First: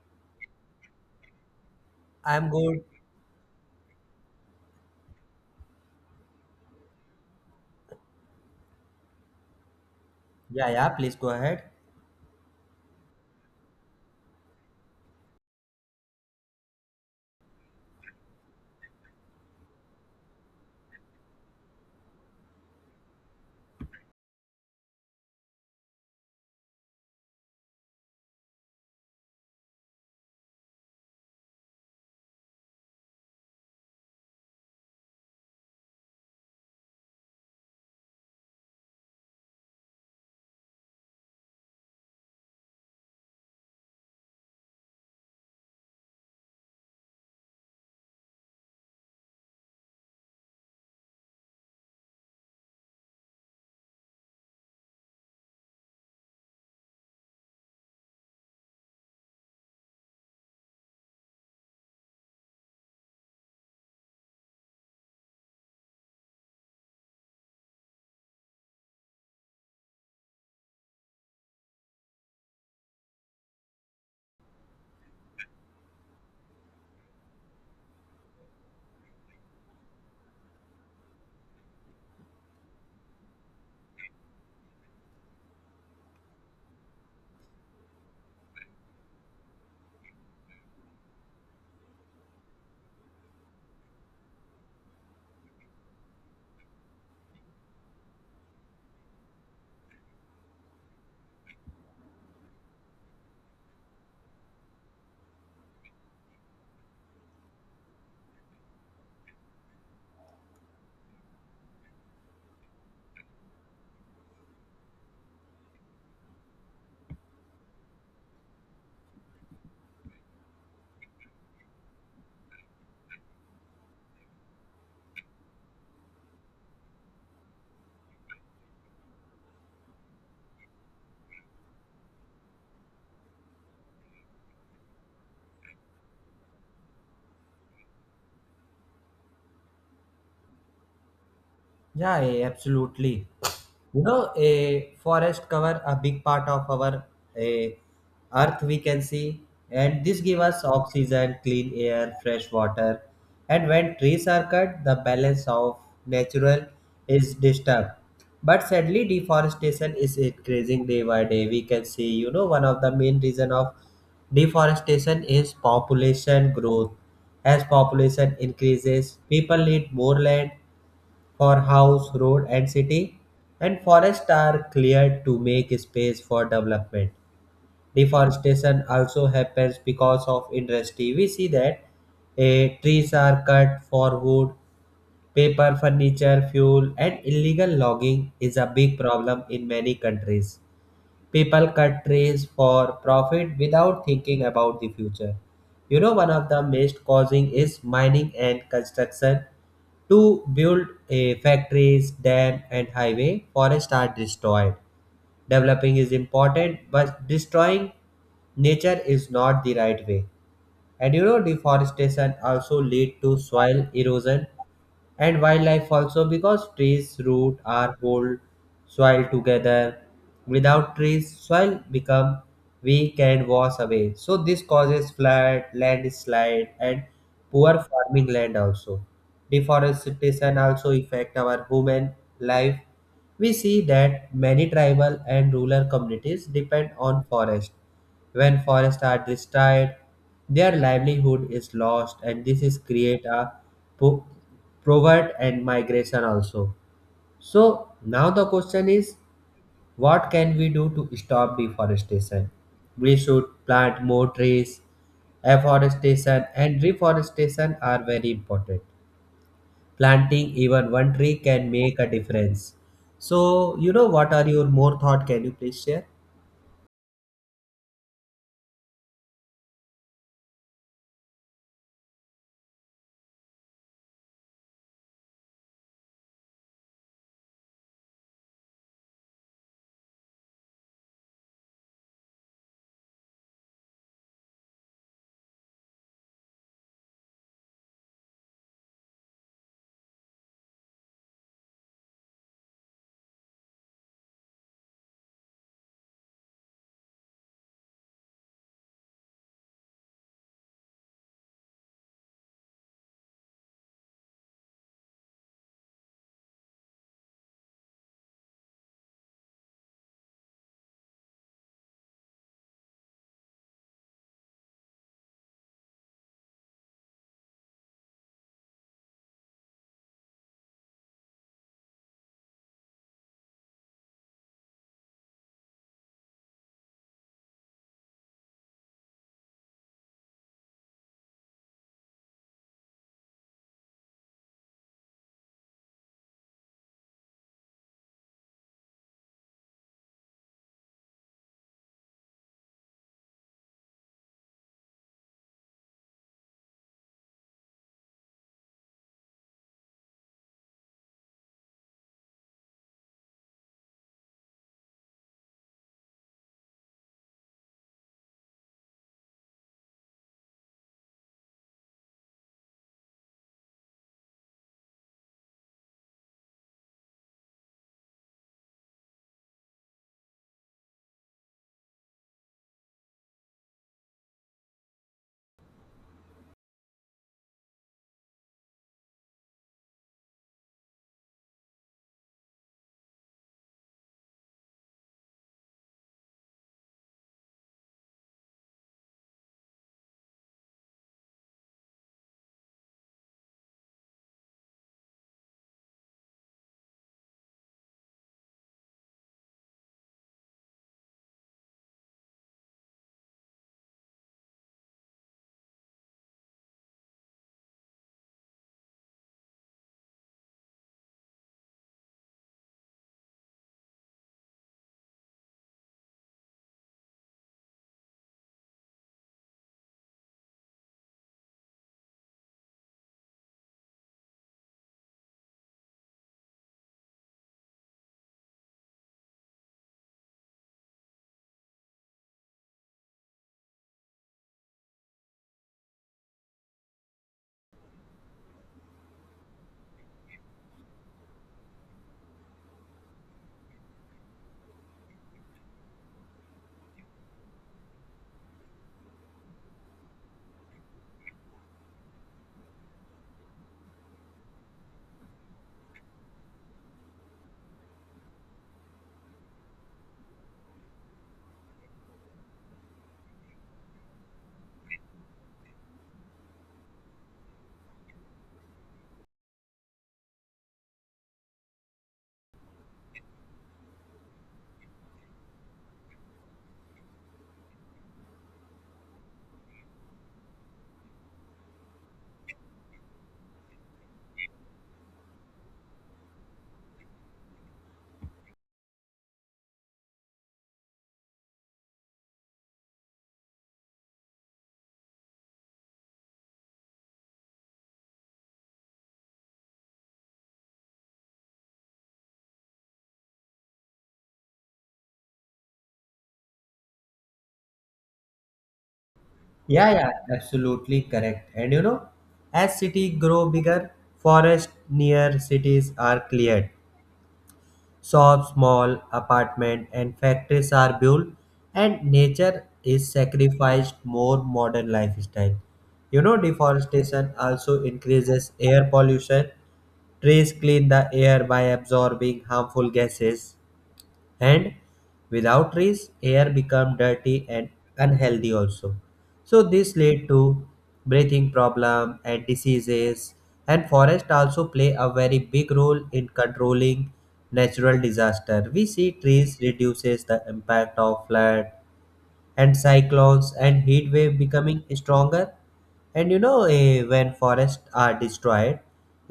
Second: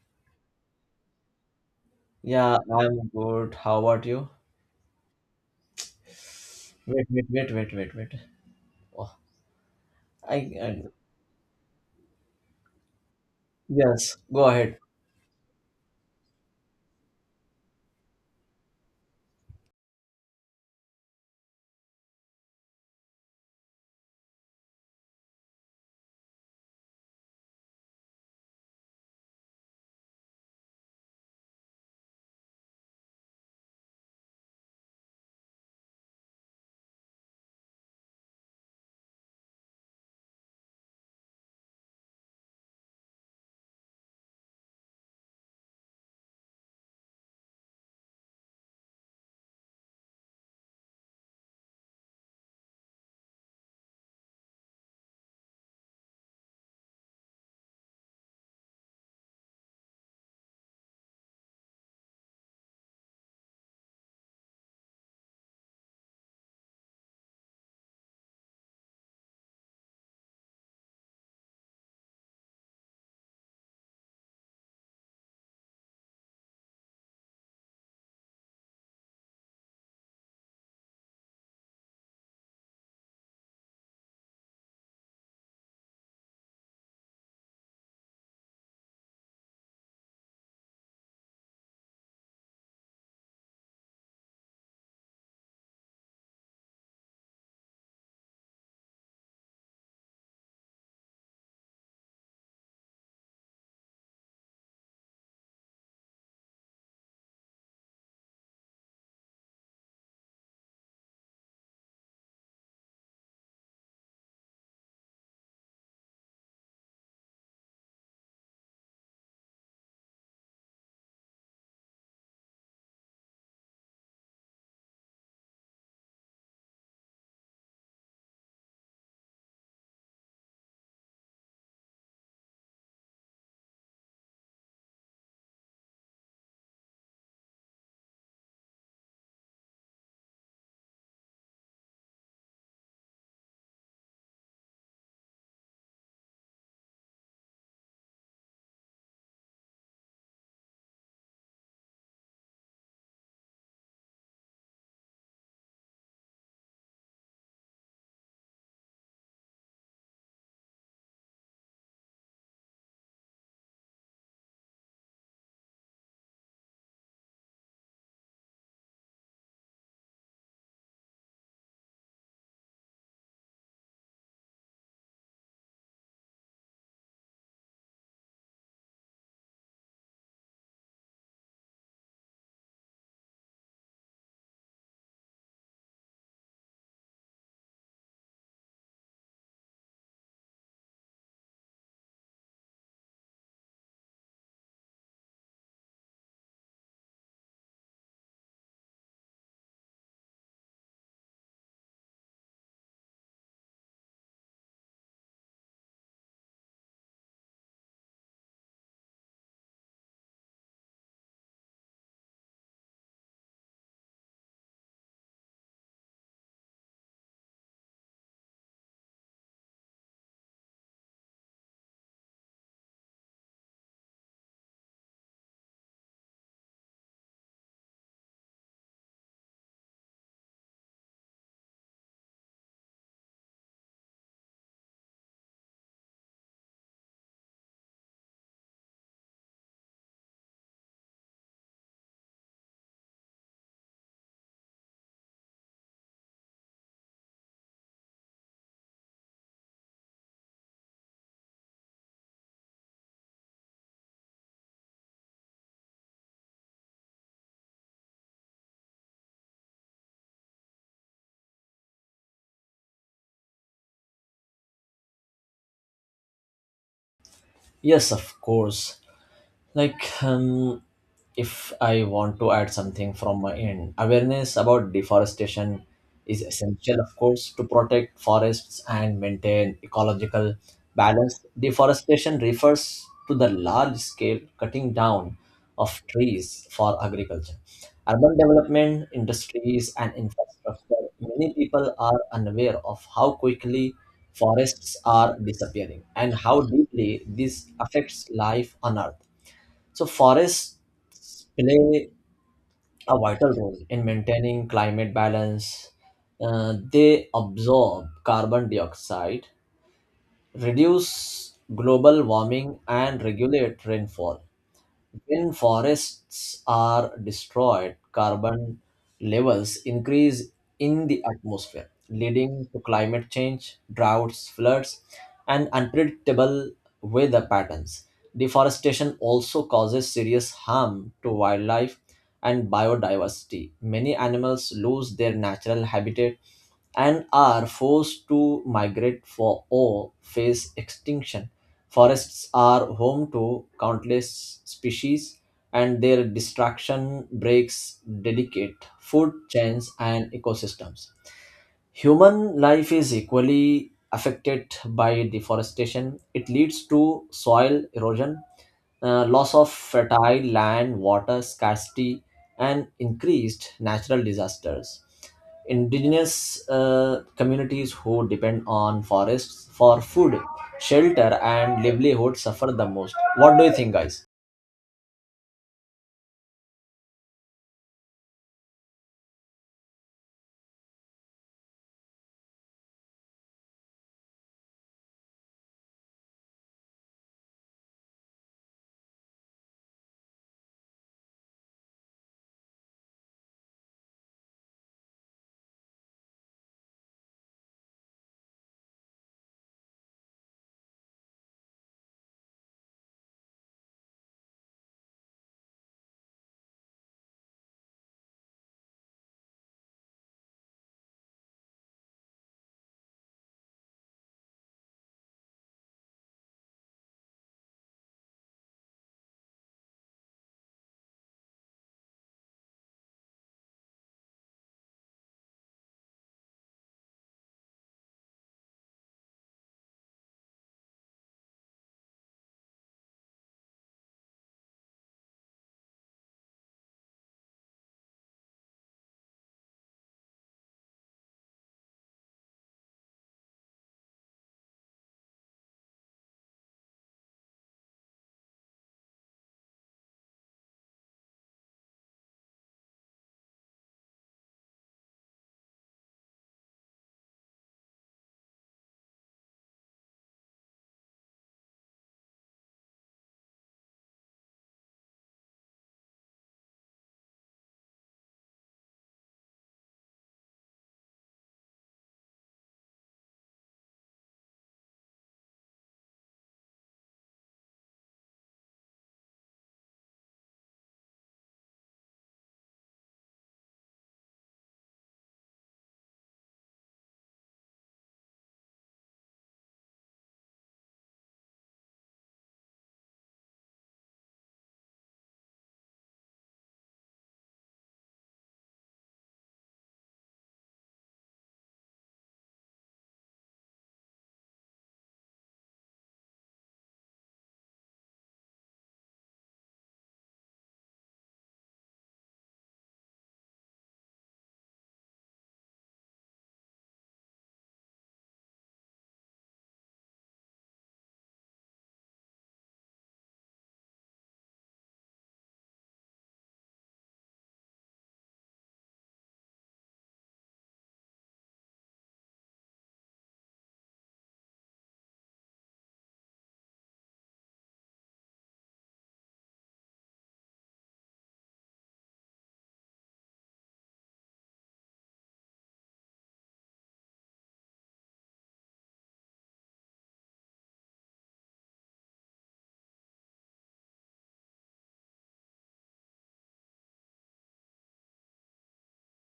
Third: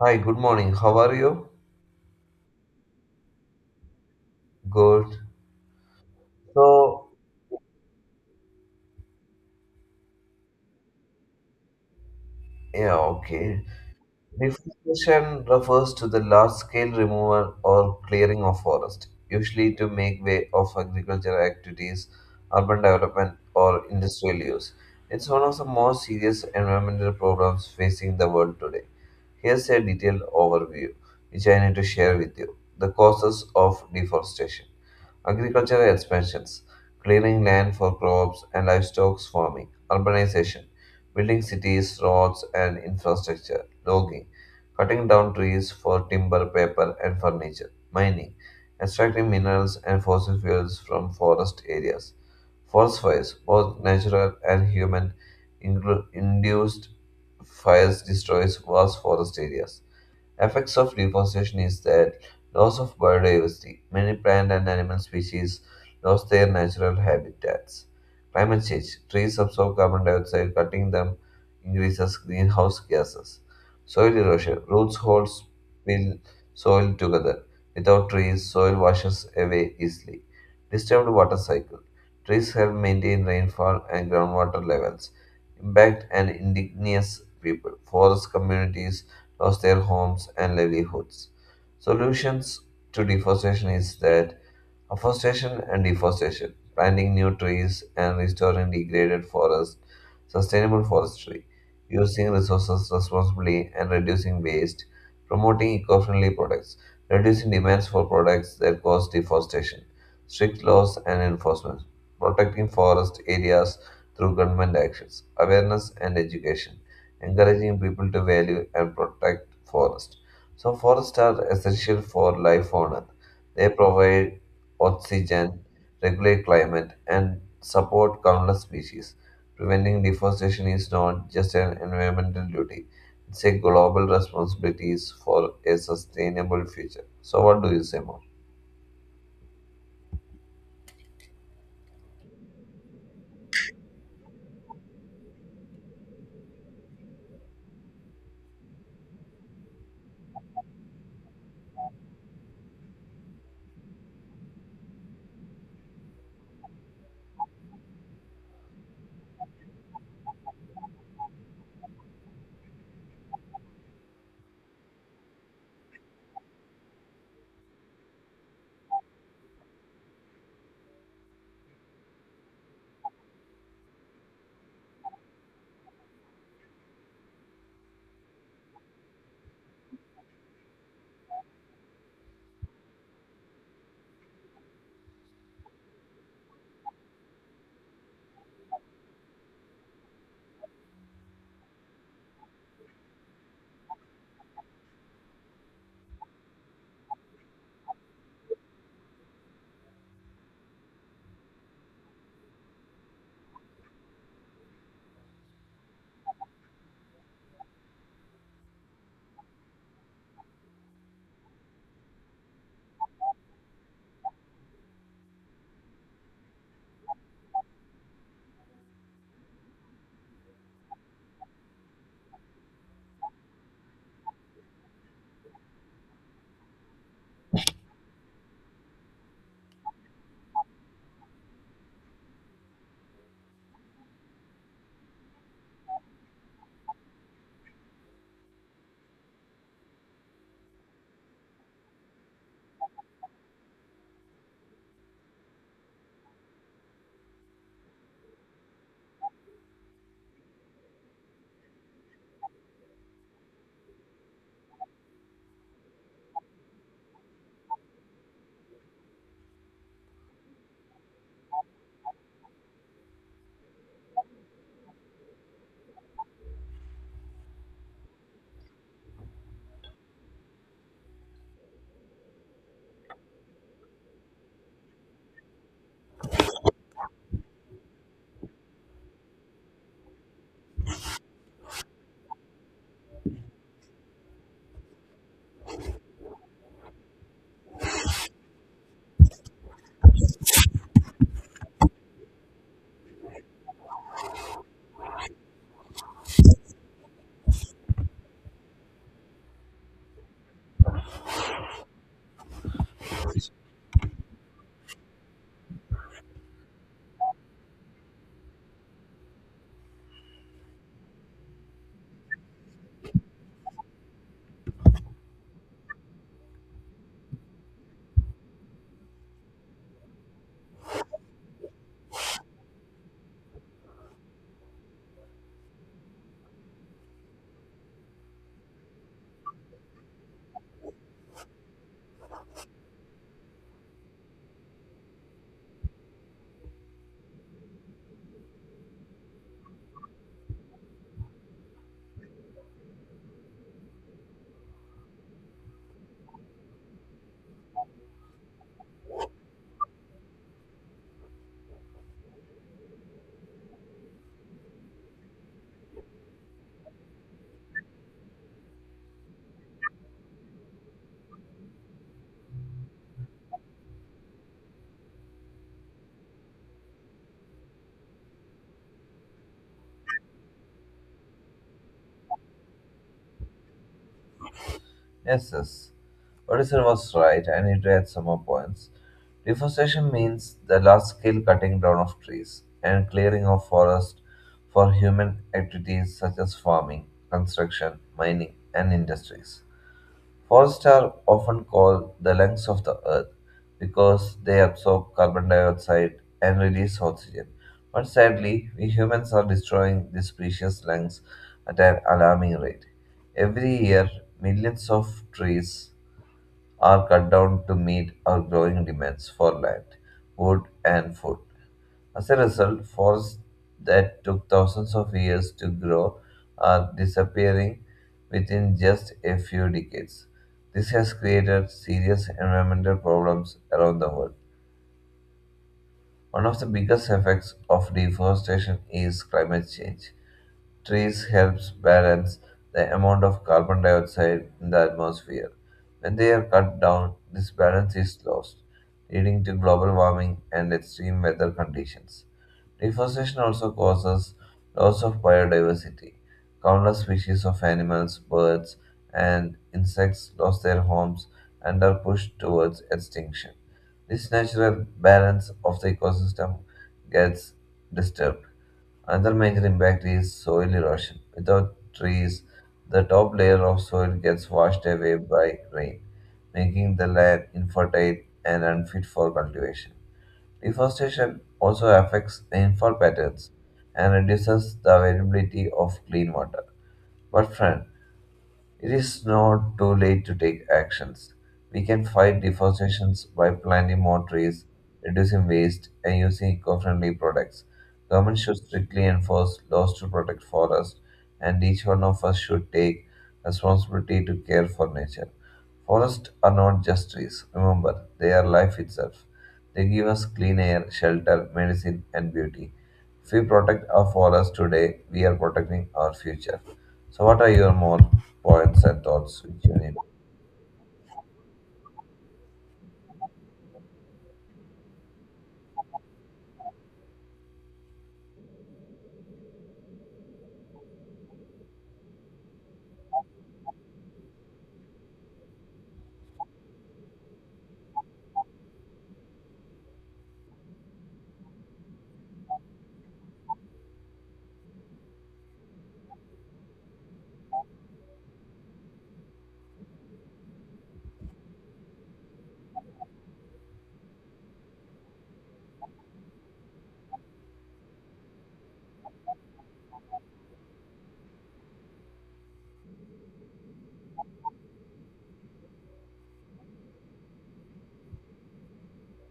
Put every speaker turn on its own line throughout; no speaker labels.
Hi, good morning. How are you?
I'm
Yeah,
good.
I'm good. How about you?
Good.
Wait,
So,
wait, wait, wait, wait, wait. Oh, I,
Yeah,
I
yeah, please go ahead.
yeah, okay.
yes, go ahead.
Deforestation refers to the large-scale removal or clearing of forest, usually to make way of agricultural activities, urban development, or industrial use. It's one of the most serious environmental problems facing the world today. Here's a detailed overview, which I need to share with you. The causes of deforestation. Agricultural expansions, clearing land for crops and livestock farming, urbanization, building cities, roads, and infrastructure, logging, cutting down trees for timber, paper, and furniture, mining, extracting minerals and fossil fuels from forest areas, forest fires, both natural and human, induced fires destroys vast forest areas. Effects of deforestation is that loss of biodiversity. Many plant and animal species lost their natural habitats. Climate change. Trees absorb carbon dioxide, cutting them increases greenhouse gases. Soil erosion. Roots hold spill soil together. Without trees, soil washes away easily. Disturbed water cycle. Trees help maintain rainfall and groundwater levels. Impact and indigenous people. Forest communities lost their homes and livelihoods. Solutions to deforestation is that afforestation and deforestation, planting new trees and restoring degraded forests, sustainable forestry, using resources responsibly and reducing waste, promoting eco friendly products, reducing demands for products that cause deforestation, strict laws and enforcement, protecting forest areas through government actions, awareness and education, encouraging people to value and protect forests. So, forests are essential for life on earth. They provide oxygen, regulate climate, and support countless species. Preventing deforestation is not just an environmental duty, it's a global responsibility for a sustainable future. So, what do you say more?
Yeah, absolutely. You know, a forest cover a big part of our a earth we can see, and this give us oxygen, clean air, fresh water. And when trees are cut, the balance of natural is disturbed. But sadly, deforestation is increasing day by day. We can see, you know, one of the main reason of deforestation is population growth. As population increases, people need more land for house, road, and city, and forests are cleared to make space for development. Deforestation also happens because of industry. We see that trees are cut for wood, paper, furniture, fuel, and illegal logging is a big problem in many countries. People cut trees for profit without thinking about the future. You know, one of the most causing is mining and construction to build a factories, dam, and highway, forests are destroyed. Developing is important, but destroying nature is not the right way. And you know, deforestation also lead to soil erosion, and wildlife also because trees root are hold soil together without trees soil become weak and wash away so this causes flood landslide and poor farming land also deforestation also affect our human life we see that many tribal and rural communities depend on forest when forests are destroyed, their livelihood is lost, and this is create a po- poverty and migration also. So now the question is, what can we do to stop deforestation? We should plant more trees. Afforestation and reforestation are very important. Planting even one tree can make a difference. So, you know, what are your more thought? Can you please share?
Yes, of course. Like if I want to add something from my end, awareness about deforestation is essential, of course, to protect forests and maintain ecological balance. Deforestation refers to the large scale cutting down of trees for agriculture, urban development, industries, and infrastructure. Many people are unaware of how quickly forests are disappearing and how deeply this affects life on earth. So forests play a vital role in maintaining climate balance. They absorb carbon dioxide, reduce global warming, and regulate rainfall. When forests are destroyed, carbon levels increase in the atmosphere, leading to climate change, droughts, floods, and unpredictable weather patterns. Deforestation also causes serious harm to wildlife and biodiversity. Many animals lose their natural habitat and are forced to migrate for or face extinction. Forests are home to countless species, and their destruction breaks delicate food chains and ecosystems. Human life is equally affected by deforestation. It leads to soil erosion, loss of fertile land, water scarcity, and increased natural disasters. Indigenous communities who depend on forests for food, shelter, and livelihood suffer the most. What do you think, guys?
Yes, yes. Odison was right. I need to add some more points. Deforestation means the large scale cutting down of trees and clearing of forest for human activities such as farming, construction, mining, and industries. Forests are often called the lungs of the earth because they absorb carbon dioxide and release oxygen. But sadly, we humans are destroying these precious lungs at an alarming rate. Every year, millions of trees are cut down to meet our growing demands for land, wood, and food. As a result, forests that took thousands of years to grow are disappearing within just a few decades. This has created serious environmental problems around the world. One of the biggest effects of deforestation is climate change. Trees helps balance the amount of carbon dioxide in the atmosphere. When they are cut down, this balance is lost, leading to global warming and extreme weather conditions. Deforestation also causes loss of biodiversity. Countless species of animals, birds, and insects lost their homes and are pushed towards extinction. This natural balance of the ecosystem gets disturbed. Another major impact is soil erosion. Without trees, the top layer of soil gets washed away by rain, making the land infertile and unfit for cultivation. Deforestation also affects rainfall patterns and reduces the availability of clean water. But friend, it is not too late to take actions. We can fight deforestation by planting more trees, reducing waste, and using eco-friendly products. Government should strictly enforce laws to protect forests, and each one of us should take responsibility to care for nature. Forests are not just trees. Remember, they are life itself. They give us clean air, shelter, medicine, and beauty. If we protect our forests today, we are protecting our future. So, what are your more points and thoughts which you
Yeah,
need?
yeah, absolutely correct. And you know, as cities grow bigger, forests near cities are cleared. Shops, small apartment and factories are built and nature is sacrificed more modern lifestyle. You know, deforestation also increases air pollution. Trees clean the air by absorbing harmful gases and without trees air become dirty and unhealthy also so this lead to breathing problem and diseases and forest also play a very big role in controlling natural disaster we see trees reduces the impact of flood and cyclones and heat wave becoming stronger and you know when forests are destroyed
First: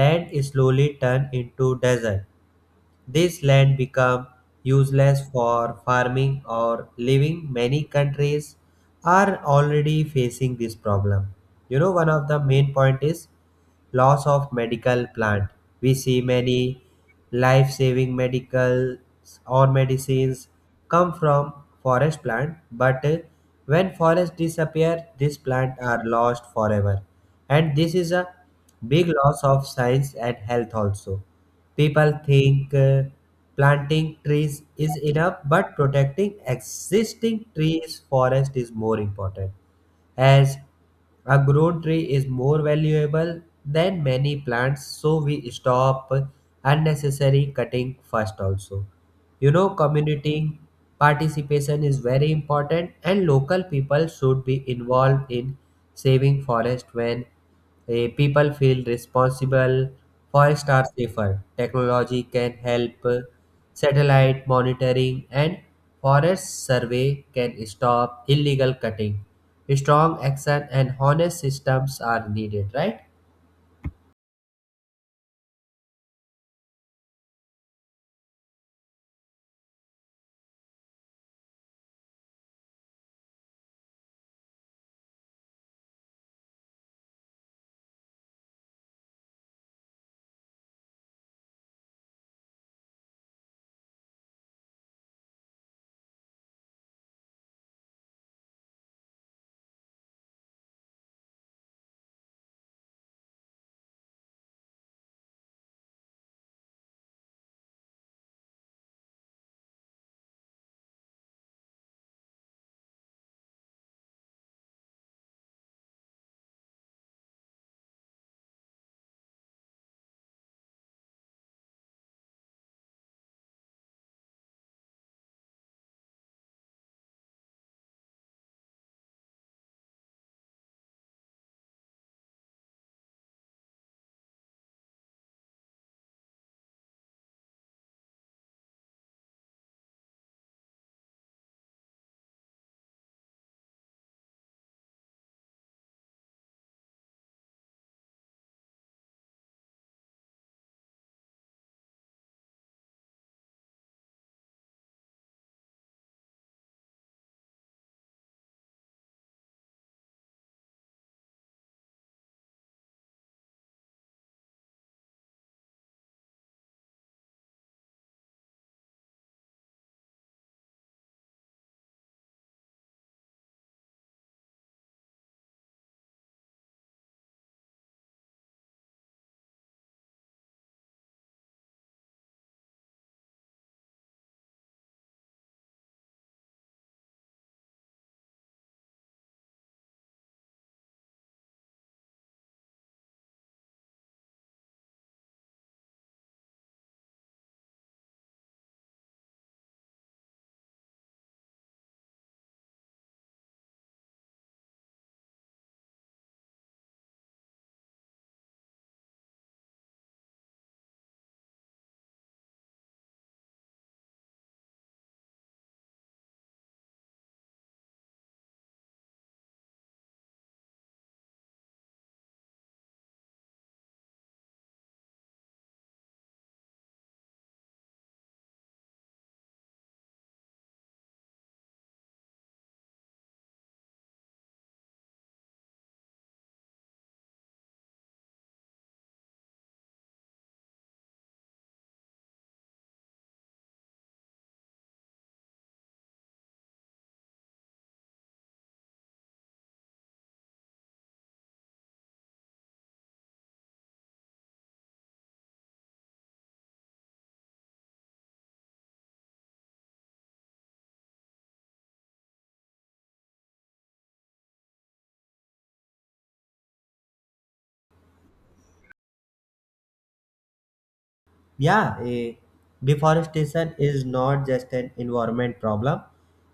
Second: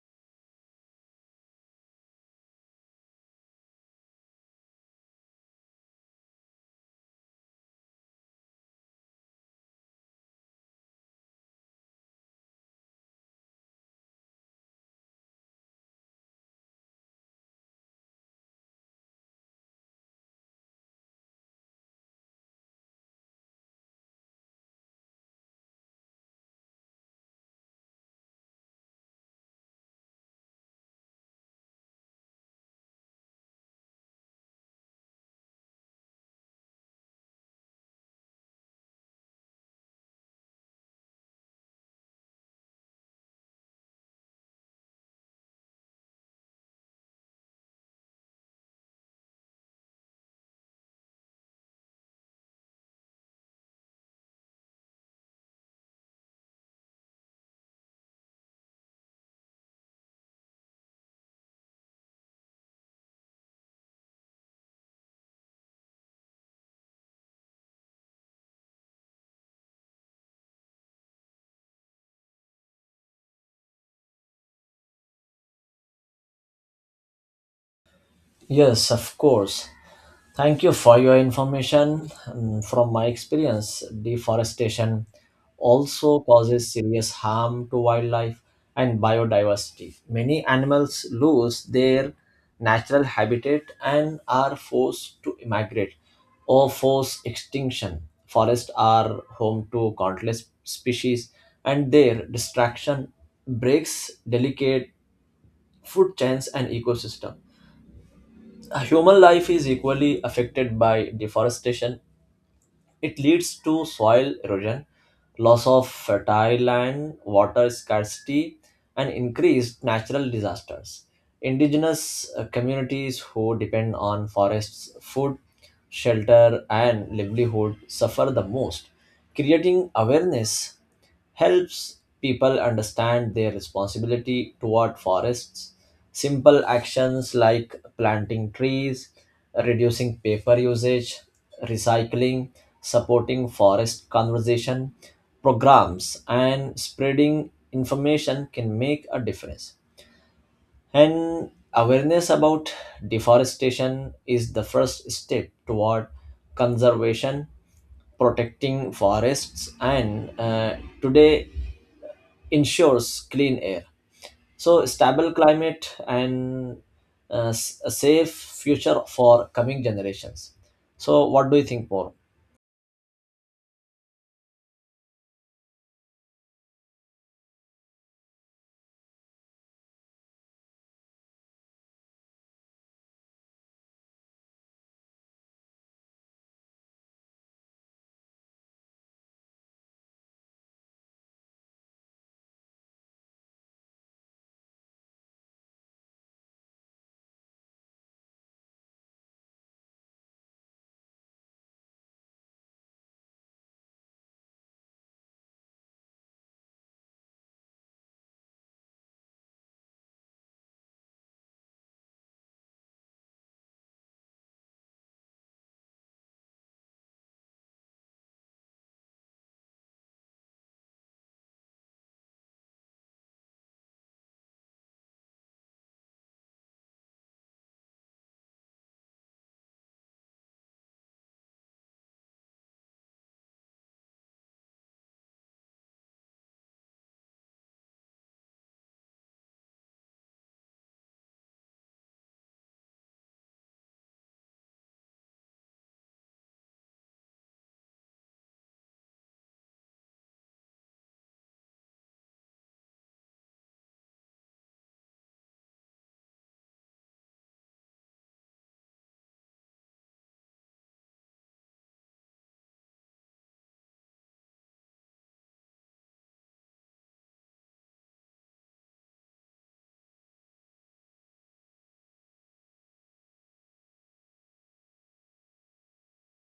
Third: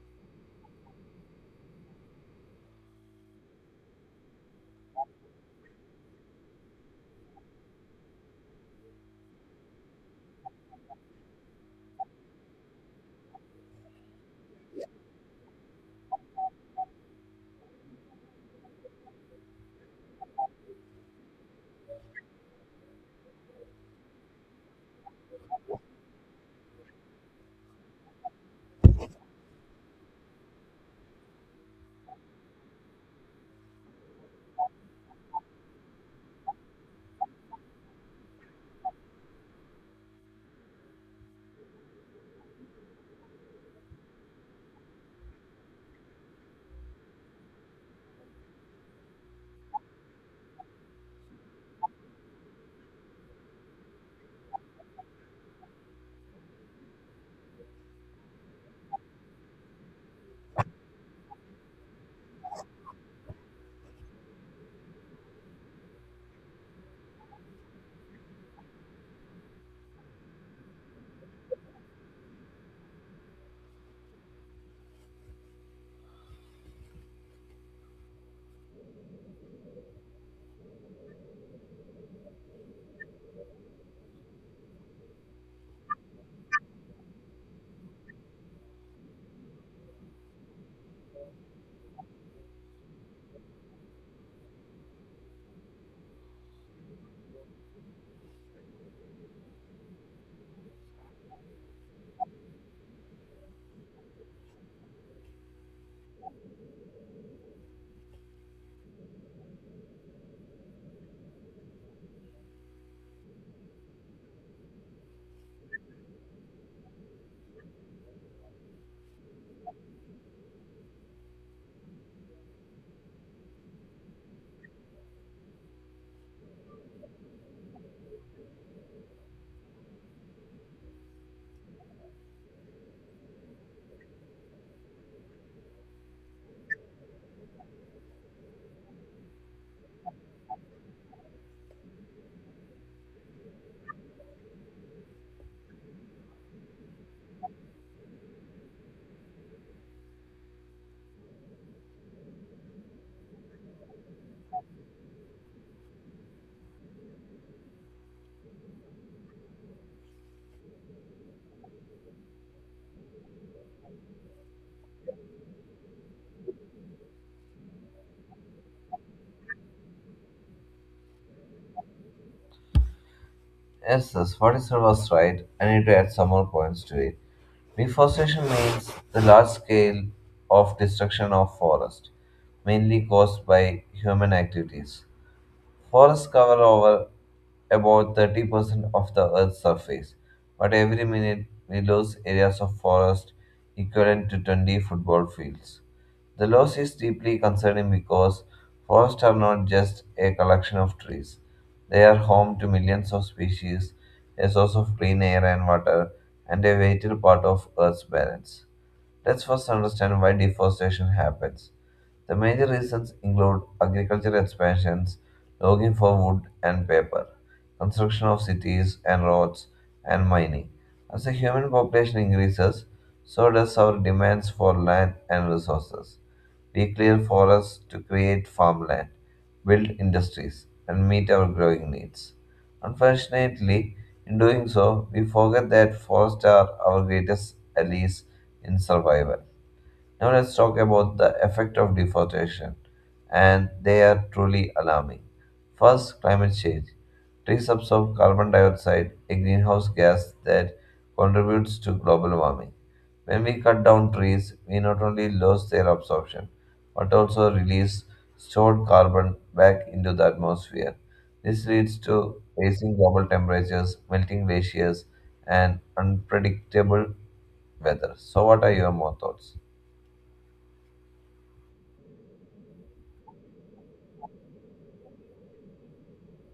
land is slowly turned into desert this land became useless for farming or living. Many countries are already facing this problem. You know, one of the main point is loss of medical plant. We see many life-saving medicals or medicines come from forest plant, but when forests disappear, these plants are lost forever. And this is a big loss of science and health also. People think planting trees is enough, but protecting existing trees forest is more important as a grown tree is more valuable than many plants so we stop unnecessary cutting first also you know community participation is very important and local people should be involved in saving forest when people feel responsible. Forests are safer. Technology can help. Satellite monitoring and forest survey can stop illegal cutting. Strong action and honest systems are needed, right?
Yes, of course. Thank you for your information. And from my experience, deforestation also causes serious harm to wildlife and biodiversity. Many animals lose their natural habitat and are forced to migrate or force extinction. Forests are home to countless species, and their destruction breaks delicate food chains and ecosystem. Human life is equally affected by deforestation. It leads to soil erosion, loss of fertile land, water scarcity, and increased natural disasters. Indigenous communities who depend on forests, food, shelter, and livelihood suffer the most. Creating awareness helps people understand their responsibility toward forests. Simple actions like planting trees, reducing paper usage, recycling, supporting forest conservation programs, and spreading information can make a difference. And awareness about deforestation is the first step toward conservation, protecting forests, and today ensures clean air. So, stable climate and a safe future for coming generations. So, what do you think more?
Yes, yes, what is said was right? I need to add some more points to it. Deforestation means the large scale of destruction of forest, mainly caused by human activities. Forests cover over about 30% of the Earth's surface, but every minute we lose areas of forest equivalent to 20 football fields. The loss is deeply concerning because forests are not just a collection of trees. They are home to millions of species, a source of clean air and water, and a vital part of Earth's balance. Let's first understand why deforestation happens. The major reasons include agricultural expansions, logging for wood and paper, construction of cities and roads, and mining. As the human population increases, so does our demands for land and resources. We clear forests to create farmland, build industries, and meet our growing needs. Unfortunately, in doing so, we forget that forests are our greatest allies in survival. Now let's talk about the effect of deforestation, and they are truly alarming. First, climate change. Trees absorb carbon dioxide, a greenhouse gas that contributes to global warming. When we cut down trees, we not only lose their absorption, but also release stored carbon back into the atmosphere. This leads to rising global temperatures, melting glaciers, and unpredictable weather. So, what are your more thoughts?
Yeah, deforestation is not just an environment problem,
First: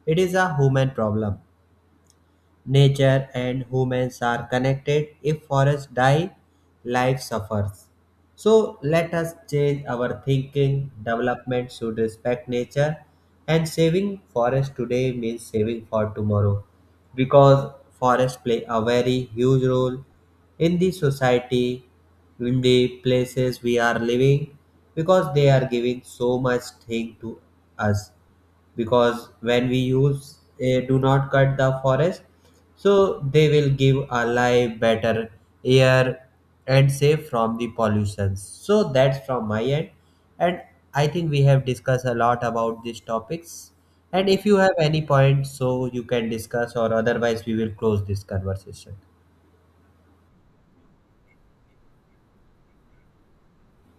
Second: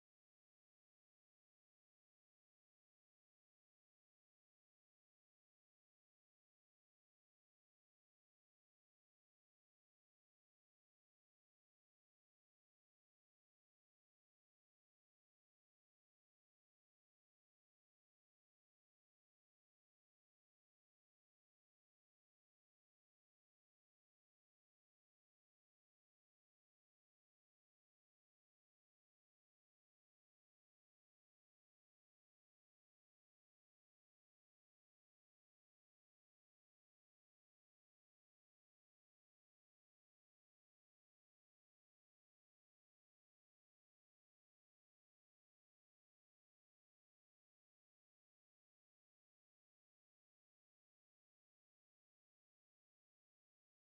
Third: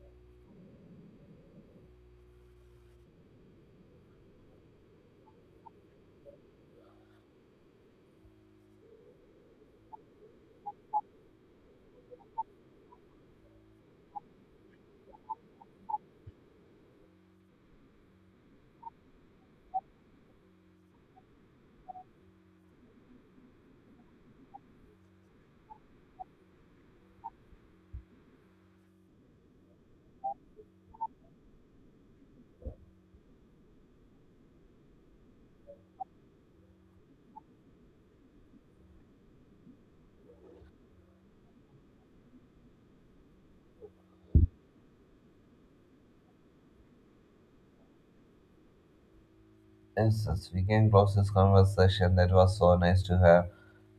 it is a human problem. Nature and humans are connected. If forests die, life suffers. So let us change our thinking. Development should respect nature, and saving forest today means saving for tomorrow because forests play a very huge role in the society, in the places we are living, because they are giving so much thing to us because when we use do not cut the forest so they will give a life better air and safe from the pollutions so that's from my end and I think we have discussed a lot about these topics and if you have any points so you can discuss or otherwise we will close this conversation.
Yes, yes, we can close this conversation. That was so nice to have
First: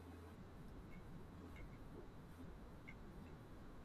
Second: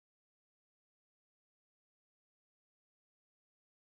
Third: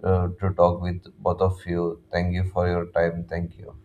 to talk with both of you. Thank you for your time. Thank you.